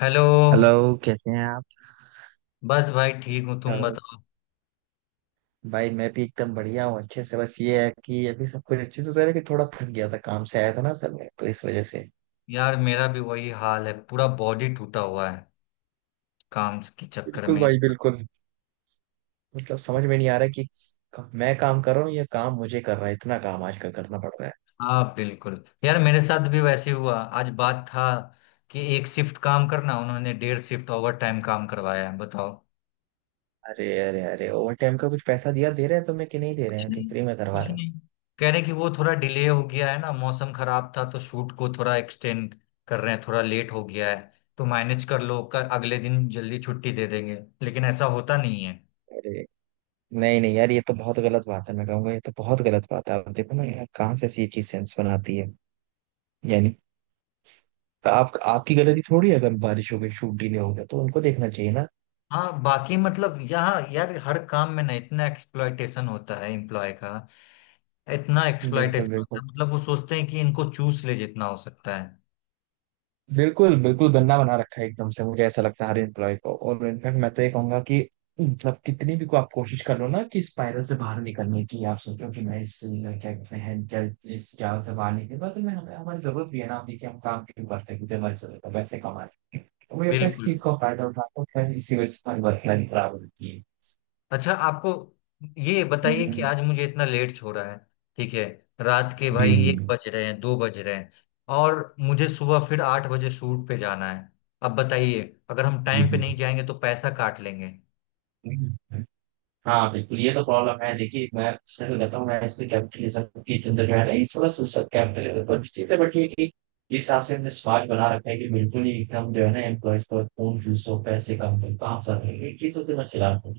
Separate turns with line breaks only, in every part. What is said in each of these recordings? Hello.
Hello. कैसे हैं आप?
बस भाई ठीक हूँ, तुम
हेलो,
बताओ।
भाई मैं भी एकदम बढ़िया हूँ, अच्छे से। बस ये है कि अभी सब कुछ अच्छे से चल कि थोड़ा थक गया था, काम से आया था ना सर, मैं तो इस वजह से।
यार मेरा भी वही हाल है, पूरा बॉडी टूटा हुआ है काम के चक्कर
बिल्कुल
में।
भाई बिल्कुल। मतलब समझ में नहीं आ रहा कि मैं काम कर रहा हूँ या काम मुझे कर रहा है, इतना काम आजकल करना पड़ रहा है।
हाँ बिल्कुल, यार मेरे साथ भी वैसे हुआ, आज बात था कि एक शिफ्ट काम करना, उन्होंने डेढ़ शिफ्ट ओवर टाइम काम करवाया है, बताओ।
अरे अरे अरे, ओवर टाइम का कुछ पैसा दिया, दे रहे हैं तुम्हें कि नहीं दे रहे
कुछ
हैं, कि
नहीं,
फ्री में
कुछ
करवा रहे हो?
नहीं। कह रहे कि वो थोड़ा डिले हो गया है ना, मौसम खराब था तो शूट को थोड़ा एक्सटेंड कर रहे हैं, थोड़ा लेट हो गया है, तो मैनेज कर लो, कर अगले दिन जल्दी छुट्टी दे देंगे, लेकिन ऐसा होता नहीं है।
अरे, नहीं नहीं यार, ये तो बहुत गलत बात है, मैं कहूंगा ये तो बहुत गलत बात है। आप देखो ना यार, कहाँ से ऐसी चीज सेंस बनाती है? यानी आप आपकी गलती थोड़ी है, अगर बारिश हो गई, शूट डीले हो गया, तो उनको देखना चाहिए ना।
हाँ बाकी मतलब यहाँ यार हर काम में ना इतना एक्सप्लॉयटेशन होता है एम्प्लॉय का, इतना
बिल्कुल
एक्सप्लॉयटेशन होता
बिल्कुल।
है, मतलब वो सोचते हैं कि इनको चूस ले जितना हो सकता है।
बिल्कुल बिल्कुल, गंदा बना रखा है एकदम से, मुझे ऐसा लगता है हर एम्प्लॉय को, और इनफैक्ट मैं तो ये कहूंगा कि मतलब कितनी भी को आप कोशिश कर लो ना कि स्पाइरल से बाहर निकलने की, आप सोचो कि मैं इस क्या कहते हैं क्या इस जाल से बाहर निकले। बस मैं हमें हमारी जरूरत भी है ना। देखिए हम काम क्यों करते हैं, क्योंकि हमारी जरूरत है तो वैसे कमा रहे हैं। तो मुझे लगता है इस
बिल्कुल।
चीज का फायदा उठाता है, इसी वजह से हमारी वर्क लाइफ खराब होती है।
अच्छा आपको ये बताइए कि
हम्म।
आज मुझे इतना लेट छोड़ा है, ठीक है? रात के
जी
भाई
जी।
एक बज रहे हैं, दो बज रहे हैं, और मुझे सुबह फिर आठ बजे शूट पे जाना है। अब बताइए, अगर हम
जी,
टाइम पे नहीं जाएंगे तो पैसा काट लेंगे।
जी। हाँ बिल्कुल, ये तो प्रॉब्लम है। देखिए मैं सही कहता हूँ, मैं इसमें कैपिटलिज्म की चिंता जो है ना, ये थोड़ा सा कैपिटलिज्म पर भी ठीक है, बट ये कि इस हिसाब से हमने समाज बना रखा है कि बिल्कुल ही एकदम जो है ना एम्प्लॉयज पर खून चूसो, पैसे कम करो, काम सब है, ये चीजों के मैं खिलाफ हूँ।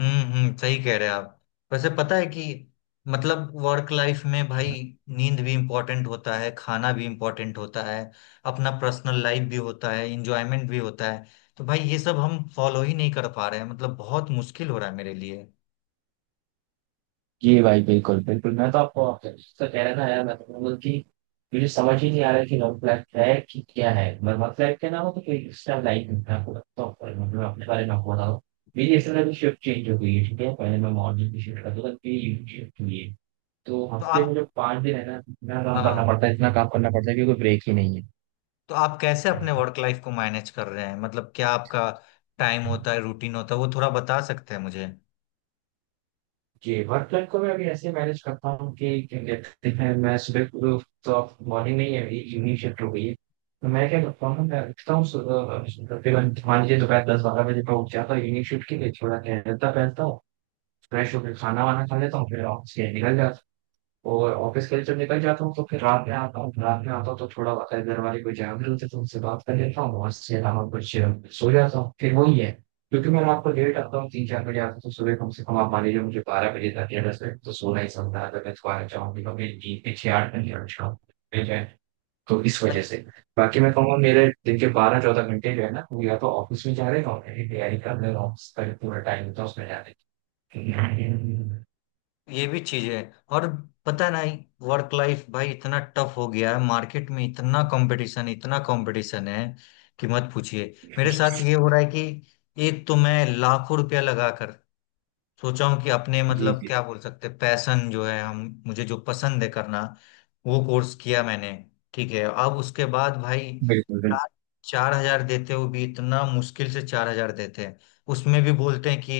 हम्म, सही कह रहे हैं आप। वैसे पता है कि मतलब वर्क लाइफ में भाई नींद भी इम्पोर्टेंट होता है, खाना भी इम्पोर्टेंट होता है, अपना पर्सनल लाइफ भी होता है, इंजॉयमेंट भी होता है। तो भाई ये सब हम फॉलो ही नहीं कर पा रहे हैं, मतलब बहुत मुश्किल हो रहा है मेरे लिए।
जी भाई बिल्कुल बिल्कुल, मैं तो आपको आपका कह रहा था यार, मैं तो बोल कि मुझे समझ ही नहीं आ रहा है कि लॉन्ग फ्लैट है कि क्या है, मरमत फ्लैट के नाम हो तो कोई एक्स्ट्रा लाइन। मैं आपको बताता हूँ, पर मतलब अपने बारे में आपको बताऊँ। मेरी इस तरह की शिफ्ट चेंज हो गई है, ठीक है? पहले मैं मॉर्निंग की शिफ्ट करता था, फिर इवनिंग शिफ्ट हुई है। तो
तो
हफ्ते में
आप
जो 5 दिन है ना, इतना काम करना
हाँ,
पड़ता है, इतना काम करना पड़ता है, क्योंकि ब्रेक ही नहीं
तो आप कैसे अपने
है।
वर्क लाइफ को मैनेज कर रहे हैं, मतलब क्या आपका टाइम होता है, रूटीन होता है, वो थोड़ा बता सकते हैं मुझे?
जी, वर्क लाइफ को मैं अभी ऐसे मैनेज करता हूँ कि क्या कहते हैं, मैं सुबह को तो मॉर्निंग में ही, अभी इवनिंग शिफ्ट हो गई है। तो मैं क्या करता हूँ, मैं उठता हूँ, तकरीबन मान लीजिए दोपहर 10-12 बजे मैं उठ जाता हूँ इवनिंग शिफ्ट के लिए, थोड़ा टहलता पहलता हूँ, फ्रेश होकर खाना वाना खा लेता हूँ, फिर ऑफिस के लिए निकल जाता हूँ। और ऑफिस के लिए जब निकल जाता हूँ तो फिर रात में आता हूँ। रात में आता हूँ तो थोड़ा बहुत अगर घर वाले कोई जागरूक होते तो उनसे बात कर लेता हूँ, और इसके अलावा कुछ सो जाता हूँ, फिर वही है। क्योंकि मैं रात को लेट आता हूँ, 3-4 बजे आता हूँ, तो सुबह कम से कम आप मान लीजिए मुझे 12 बजे तक या 10 बजे तो सोना ही समझा, अगर मैं दोबारा चाहूंगी तो मेरी नींद भी 6-8 घंटे और शाम मिल जाए। तो इस वजह से। बाकी मैं कहूँगा मेरे दिन के 12-14 घंटे जो है ना, वो या तो ऑफिस में जा रहे हैं और मेरी तैयारी कर रहे हैं ऑफिस का, जो पूरा टाइम होता है उसमें जा रहे हैं।
ये भी चीज है। और पता नहीं, वर्क लाइफ भाई इतना टफ हो गया है, मार्केट में इतना कंपटीशन, इतना कंपटीशन है कि मत पूछिए। मेरे साथ ये हो रहा है कि एक तो मैं लाखों रुपया लगा कर सोचा हूँ कि अपने
जी
मतलब
जी।
क्या बोल सकते हैं पैशन जो है हम, मुझे जो पसंद है करना, वो कोर्स किया मैंने, ठीक है। अब उसके बाद भाई
बिल्कुल बिल्कुल।
चार चार हजार देते हुए भी, इतना मुश्किल से चार हजार देते हैं, उसमें भी बोलते हैं कि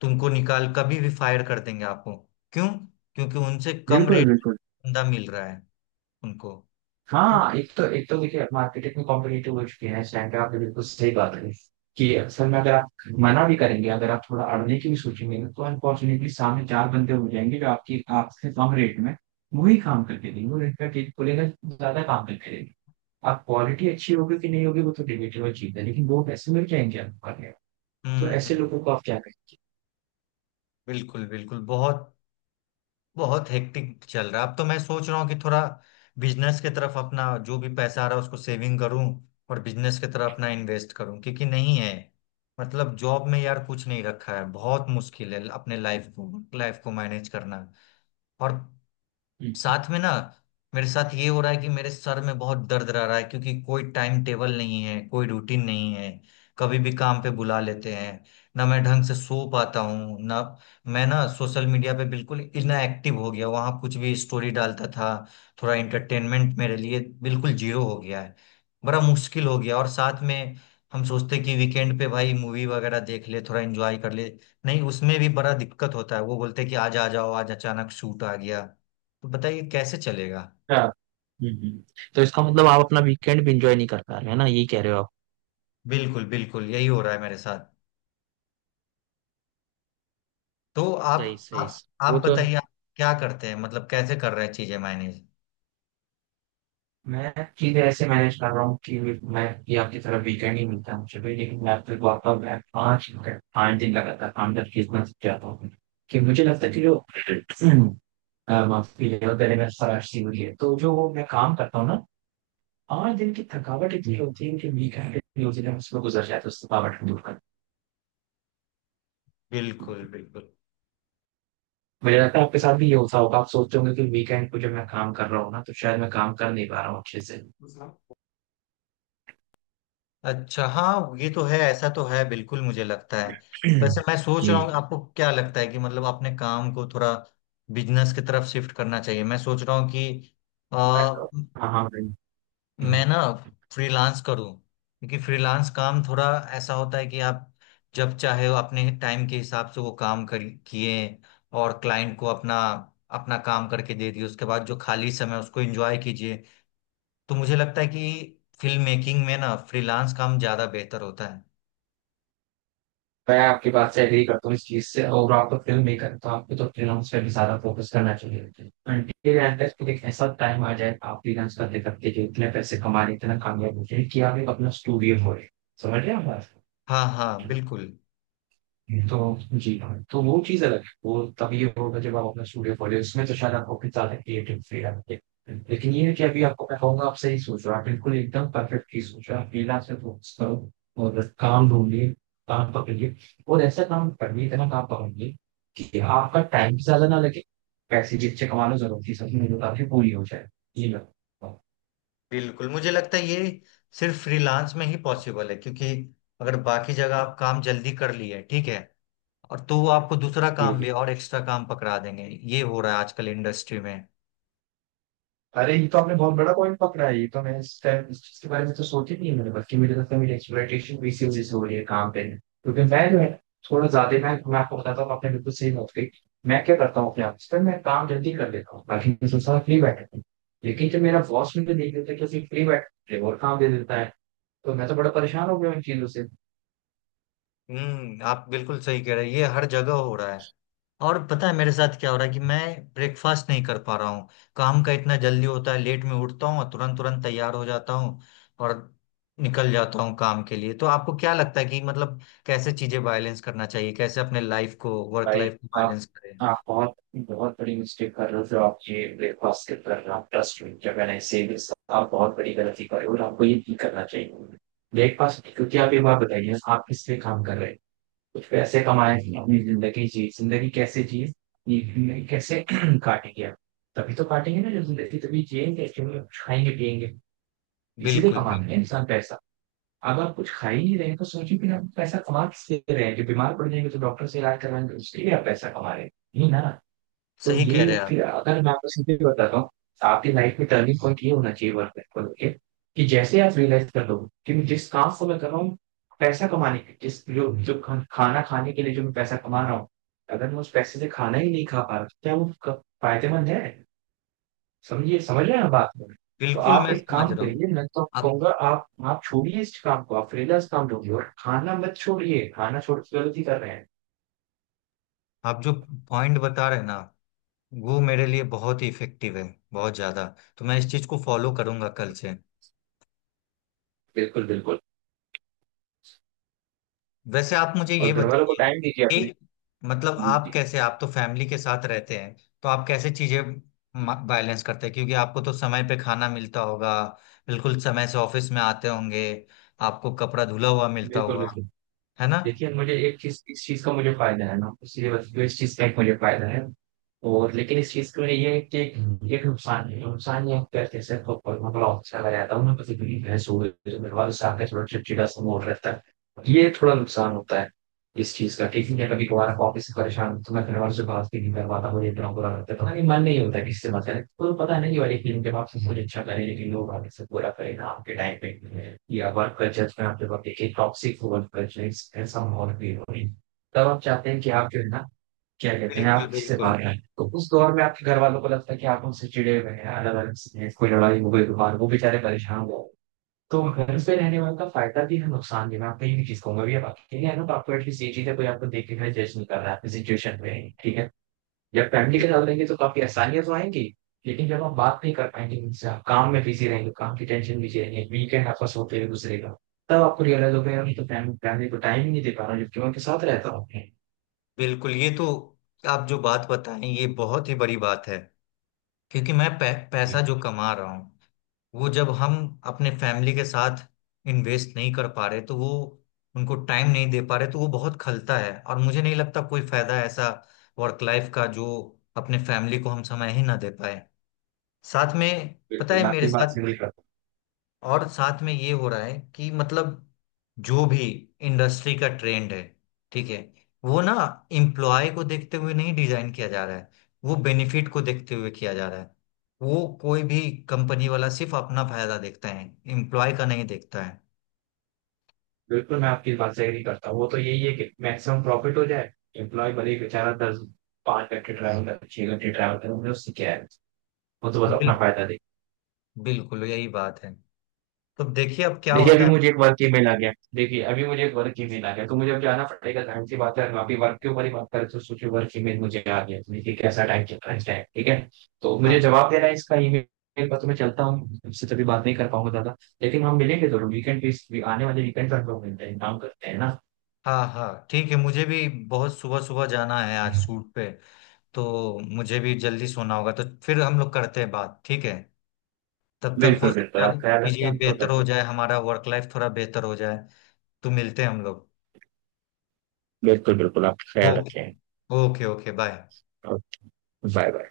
तुमको निकाल कभी भी फायर कर देंगे आपको। क्यों? क्योंकि उनसे कम
बिल्कुल
रेट
बिल्कुल।
में बंदा मिल रहा है उनको। तो
हाँ, एक तो देखिए मार्केट इतनी कॉम्पिटेटिव हो चुकी है इस टाइम पे, आपने बिल्कुल सही बात है कि असल में अगर आप मना भी करेंगे, अगर आप थोड़ा अड़ने की भी सोचेंगे ना, तो अनफॉर्चुनेटली सामने चार बंदे हो जाएंगे जो आपकी आपसे कम रेट में वही काम करके देंगे, और इनका टेक खुलेगा, ज्यादा काम करके देंगे। आप क्वालिटी अच्छी होगी कि नहीं होगी वो तो डिबेटेबल चीज है, लेकिन वो पैसे मिल जाएंगे आपको करने को। तो ऐसे
हम्म,
लोगों को आप क्या कहेंगे?
बिल्कुल बिल्कुल, बहुत बहुत हेक्टिक चल रहा है। अब तो मैं सोच रहा हूँ कि थोड़ा बिजनेस की तरफ अपना जो भी पैसा आ रहा है उसको सेविंग करूँ, और बिजनेस की तरफ अपना इन्वेस्ट करूँ, क्योंकि नहीं है, मतलब जॉब में यार कुछ नहीं रखा है, बहुत मुश्किल है अपने लाइफ को मैनेज करना। और
हम्म,
साथ में ना, मेरे साथ ये हो रहा है कि मेरे सर में बहुत दर्द रह रहा है, क्योंकि कोई टाइम टेबल नहीं है, कोई रूटीन नहीं है, कभी भी काम पे बुला लेते हैं, ना मैं ढंग से सो पाता हूँ, ना मैं, ना सोशल मीडिया पे बिल्कुल इनएक्टिव हो गया, वहाँ कुछ भी स्टोरी डालता था, थोड़ा एंटरटेनमेंट मेरे लिए बिल्कुल जीरो हो गया है, बड़ा मुश्किल हो गया। और साथ में हम सोचते कि वीकेंड पे भाई मूवी वगैरह देख ले, थोड़ा एंजॉय कर ले, नहीं उसमें भी बड़ा दिक्कत होता है, वो बोलते कि आज आ जाओ, आज अचानक शूट आ गया। तो बताइए कैसे चलेगा।
हाँ, हम्म, हम्म। तो इसका मतलब आप अपना वीकेंड भी इंजॉय नहीं कर पा रहे है ना, यही कह रहे हो आप?
बिल्कुल बिल्कुल, यही हो रहा है मेरे साथ। तो आप
सही सही
आप
सही। वो
आप
तो
बताइए, आप क्या करते हैं, मतलब कैसे कर रहे हैं चीजें मैनेज।
मैं चीजें ऐसे मैनेज कर रहा हूँ कि मैं कि आपकी तरह वीकेंड ही मिलता है मुझे भी, लेकिन मैं फिर आता हूँ, मैं 5 घंटे 5 दिन लगातार काम करके इतना सीख जाता हूँ कि मुझे लगता है कि जो माफ कीजिएगा, गले में खराश सी हुई है, तो जो वो मैं काम करता हूँ ना, 5 दिन की थकावट इतनी होती है कि वीकेंड इतनी होती है उसमें गुजर जाता है, उस थकावट को दूर कर।
बिल्कुल बिल्कुल।
मुझे लगता है आपके साथ भी ये होता होगा, आप सोचते होंगे कि वीकेंड को जब मैं काम कर रहा हूँ ना तो शायद मैं काम कर नहीं पा रहा हूँ अच्छे से।
अच्छा हाँ, ये तो है, ऐसा तो है बिल्कुल, मुझे लगता है। वैसे मैं सोच
जी।
रहा हूँ, आपको क्या लगता है कि मतलब अपने काम को थोड़ा बिजनेस की तरफ शिफ्ट करना चाहिए, मैं सोच रहा हूँ कि
मैं तो- हाँ हाँ, मैं
मैं ना फ्रीलांस करूं, क्योंकि फ्रीलांस काम थोड़ा ऐसा होता है कि आप जब चाहे वो अपने टाइम के हिसाब से वो काम कर किए, और क्लाइंट को अपना अपना काम करके दे दिए, उसके बाद जो खाली समय उसको एंजॉय कीजिए। तो मुझे लगता है कि फिल्म मेकिंग में ना फ्रीलांस काम ज्यादा बेहतर होता है।
आपकी बात से एग्री करता हूँ इस चीज़ से, और आप तो फ़िल्म मेकर हैं, तो आपको तो फ्रीलांस पे भी ज़्यादा फ़ोकस करना चाहिए। अंटिल एंड अनलेस कि एक ऐसा टाइम आ जाए आप फ्रीलांस करते-करते जो इतने पैसे कमा रहे हैं, इतना कामयाब हो जाए कि आप एक अपना स्टूडियो खोलें। समझ रहे हैं आप
हाँ हाँ।
बात?
बिल्कुल
तो जी हाँ, तो वो चीज़ अलग है। वो तभी होगा जब आप अपना स्टूडियो खोले, उसमें तो शायद आपको कितना ज्यादा क्रिएटिव फ्रीडम है, लेकिन ये है कि अभी आपको मैं कहूंगा आप सही सोच रहे हो, आप बिल्कुल एकदम परफेक्ट चीज सोच रहे हो, आप फ्रीलांस पे फोकस करो। और काम ढूंढिए, काम पकड़िए, और ऐसा काम करिए, इतना काम पकड़िए कि आपका टाइम भी ज्यादा ना लगे, पैसे भी अच्छे कमा लो, जरूरत की सब मेरे पूरी हो जाए। ये मैं
बिल्कुल, मुझे लगता है ये सिर्फ फ्रीलांस में ही पॉसिबल है, क्योंकि अगर बाकी जगह आप काम जल्दी कर लिए, ठीक है, और तो वो आपको दूसरा काम भी
ये
और एक्स्ट्रा काम पकड़ा देंगे। ये हो रहा है आजकल इंडस्ट्री में।
अरे, ये तो आपने बहुत बड़ा पॉइंट पकड़ा है, ये तो मैं इस टाइम इस चीज के बारे में तो सोच ही नहीं है मैंने, बल्कि मुझे लगता है मेरी एक्सप्लॉइटेशन भी इसी वजह से हो रही है काम पे, क्योंकि मैं जो है थोड़ा ज्यादा मैं आपको बताता हूँ, आपने बिल्कुल सही बात कही। मैं क्या करता हूँ अपने ऑफिस पे, मैं काम जल्दी कर लेता हूँ, बाकी मैं सोचता हूँ फ्री बैठा हूँ, लेकिन जब मेरा बॉस मुझे देख लेता है कि फ्री बैठ रहे हो और काम दे देता है, तो मैं तो बड़ा परेशान हो गया इन चीजों से।
हम्म, आप बिल्कुल सही कह रहे हैं, ये हर जगह हो रहा है। और पता है मेरे साथ क्या हो रहा है कि मैं ब्रेकफास्ट नहीं कर पा रहा हूँ, काम का इतना जल्दी होता है, लेट में उठता हूँ और तुरंत तुरंत तैयार हो जाता हूँ और निकल जाता हूँ काम के लिए। तो आपको क्या लगता है कि मतलब कैसे चीजें बैलेंस करना चाहिए, कैसे अपने लाइफ को वर्क
भाई,
लाइफ को
आप
बैलेंस करें?
आप बहुत बहुत बड़ी मिस्टेक कर रहे हो जो आप ये ब्रेकफास्ट स्किप कर रहे हो, आप ट्रस्ट में जब मैंने से। आप बहुत बड़ी गलती कर रहे हो और आपको ये नहीं करना चाहिए ब्रेकफास्ट। क्योंकि आप ये बात बताइए आप किस लिए काम कर रहे हो? कुछ पैसे कमाए, अपनी जिंदगी जी, जिंदगी कैसे जिए, ये जिंदगी कैसे काटेंगे आप? तभी तो काटेंगे ना जब जिंदगी तभी जिएंगे क्योंकि कुछ खाएंगे पिएंगे। इसीलिए
बिल्कुल
कमाना है
बिल्कुल,
इंसान पैसा। अब आप कुछ खा ही नहीं रहे हैं, तो सोचिए फिर आप पैसा कमा किससे रहे हैं? जो बीमार पड़ जाएंगे तो डॉक्टर से इलाज करवाएंगे, उसके लिए आप पैसा कमा रहे हैं? नहीं ना। तो
सही कह रहे
ये
हैं आप,
फिर अगर मैं आपको सीधे बताता हूँ, आपकी लाइफ में टर्निंग पॉइंट ये होना चाहिए वर्क लाइफ को लेके कि जैसे आप रियलाइज कर लो कि मैं जिस काम को मैं कर रहा हूँ, पैसा कमाने के जिस जो जो खाना खाने के लिए जो मैं पैसा कमा रहा हूँ, अगर मैं उस पैसे से खाना ही नहीं खा पा रहा, तो क्या वो फायदेमंद है? समझिए, समझ रहे हैं आप बात को? तो
बिल्कुल
आप
मैं
एक
समझ
काम
रहा हूँ।
करिए, मैं तो
आप
कहूँगा आप छोड़िए इस काम को, आप फ्रीलांस काम ढूँढिए, और खाना मत छोड़िए, खाना छोड़ के गलती कर रहे हैं।
आप जो पॉइंट बता रहे हैं ना, वो मेरे लिए बहुत ही इफेक्टिव है, बहुत ज्यादा। तो मैं इस चीज को फॉलो करूंगा कल से।
बिल्कुल बिल्कुल।
वैसे आप मुझे
और
ये
घर वालों को
बताइए
टाइम दीजिए अपने।
कि मतलब
जी
आप
जी।
कैसे, आप तो फैमिली के साथ रहते हैं, तो आप कैसे चीजें बैलेंस करते हैं? क्योंकि आपको तो समय पे खाना मिलता होगा, बिल्कुल समय से ऑफिस में आते होंगे, आपको कपड़ा धुला हुआ मिलता
बिल्कुल
होगा,
बिल्कुल।
है ना?
देखिए मुझे एक चीज, इस चीज का मुझे फायदा है ना, इसलिए बस इस चीज का एक मुझे फायदा है और। लेकिन इस चीज के लिए ये है कि एक एक नुकसान है, नुकसान ये है कि कहते हैं सर तो मैं बड़ा अच्छा लग जाता हूँ, मैं पति भी भैंस हो गई तो मेरे वालों से आकर थोड़ा चिड़चिड़ा सा मोड़ रहता है। ये थोड़ा नुकसान होता है इस चीज का, ठीक है? कभी कभार ऑफिस से परेशान तो मैं घर वालों से बात भी नहीं कर पाता, मुझे इतना बुरा लगता है, पता नहीं मन नहीं होता किसी से बात करें, तो पता नहीं ये वाली फिल्म के बाद मुझे अच्छा करे, लेकिन लोग आगे से पूरा करें ना आपके टाइम पे या वर्क कल्चर में आपके वक्त, देखिए टॉक्सिक वर्क कल्चर ऐसा माहौल भी हो रही, तब आप चाहते हैं कि आप जो है ना क्या कहते हैं
बिल्कुल
आप किसी से
बिल्कुल।
बाहर आए, तो उस दौर में आपके घर वालों को लगता है कि आप उनसे चिड़े हुए हैं, अलग अलग कोई लड़ाई हो गई बाहर, वो बेचारे परेशान हो। तो घर पे रहने वाले का फायदा भी है नुकसान भी, मैं आपको ये भी चीज कहूंगा भी आप अकेले हैं ना तो आपको एटलीस्ट ये चीज है कोई आपको देख के घर जज नहीं कर रहा है आपकी सिचुएशन में, ठीक है? जब फैमिली के साथ रहेंगे तो काफी आसानियां तो आएंगी, लेकिन जब आप बात नहीं कर पाएंगे उनसे, आप काम में बिजी रहेंगे, काम की टेंशन बिजी रहेंगे, वीकेंड आपका सोते हुए गुजरेगा, तब आपको रियलाइज होगा यार मैं तो फैमिली, फैमिली को टाइम ही नहीं दे पा रहा हूँ जबकि मैं उनके साथ रहता हूँ।
बिल्कुल ये तो, आप जो बात बताएं, ये बहुत ही बड़ी बात है, क्योंकि मैं पैसा
जी।
जो कमा रहा हूँ, वो जब हम अपने फैमिली के साथ इन्वेस्ट नहीं कर पा रहे, तो वो उनको टाइम नहीं दे पा रहे, तो वो बहुत खलता है, और मुझे नहीं लगता कोई फायदा है ऐसा वर्क लाइफ का, जो अपने फैमिली को हम समय ही ना दे पाए साथ में। पता
बिल्कुल
है
मैं
मेरे
आपकी बात
साथ,
से agree करता हूं।
और साथ में ये हो रहा है कि मतलब जो भी इंडस्ट्री का ट्रेंड है, ठीक है, वो ना एम्प्लॉय को देखते हुए नहीं डिजाइन किया जा रहा है, वो बेनिफिट को देखते हुए किया जा रहा है। वो कोई भी कंपनी वाला सिर्फ अपना फायदा देखता है, एम्प्लॉय का नहीं देखता है।
बिल्कुल मैं आपकी इस बात से एग्री करता हूँ, वो तो यही है कि मैक्सिमम प्रॉफिट हो जाए, एम्प्लॉय भले ही बेचारा दस पाँच घंटे ट्रैवल करे, 6 घंटे ट्रैवल करे, उन्हें उससे क्या है, वो तो बस
बिल,
अपना फायदा दे।
बिल्कुल यही बात है। तो देखिए अब क्या
देखिए
होता
अभी
है।
मुझे एक वर्क ईमेल आ गया, देखिए अभी मुझे एक वर्क ईमेल आ गया, तो मुझे अब जाना पड़ेगा, जाहिर सी बात है हम अभी वर्क के ऊपर ही बात करें तो सोचिए वर्क ईमेल मुझे आ गया, तो देखिए कैसा टाइम चल रहा है इस टाइम, ठीक है? तो
हाँ
मुझे जवाब देना है इसका ईमेल पर, तो मैं चलता हूँ, उससे तभी बात नहीं कर पाऊंगा दादा। लेकिन हम मिलेंगे जरूर वीकेंड पे, आने वाले वीकेंड पर हम लोग मिलते हैं, काम करते हैं ना।
हाँ हाँ, ठीक है, मुझे भी बहुत सुबह सुबह जाना है आज शूट पे, तो मुझे भी जल्दी सोना होगा। तो फिर हम लोग करते हैं बात, ठीक है। तब तक हो
बिल्कुल बिल्कुल,
सकता
आप
है
ख्याल रखते हैं
चीजें
हम लोग
बेहतर
करते
हो
हैं।
जाए, हमारा वर्क लाइफ थोड़ा बेहतर हो जाए। तो मिलते हैं हम लोग।
बिल्कुल, बिल्कुल, आप ख्याल रखें।
Okay, okay okay, bye.
और बाय-बाय।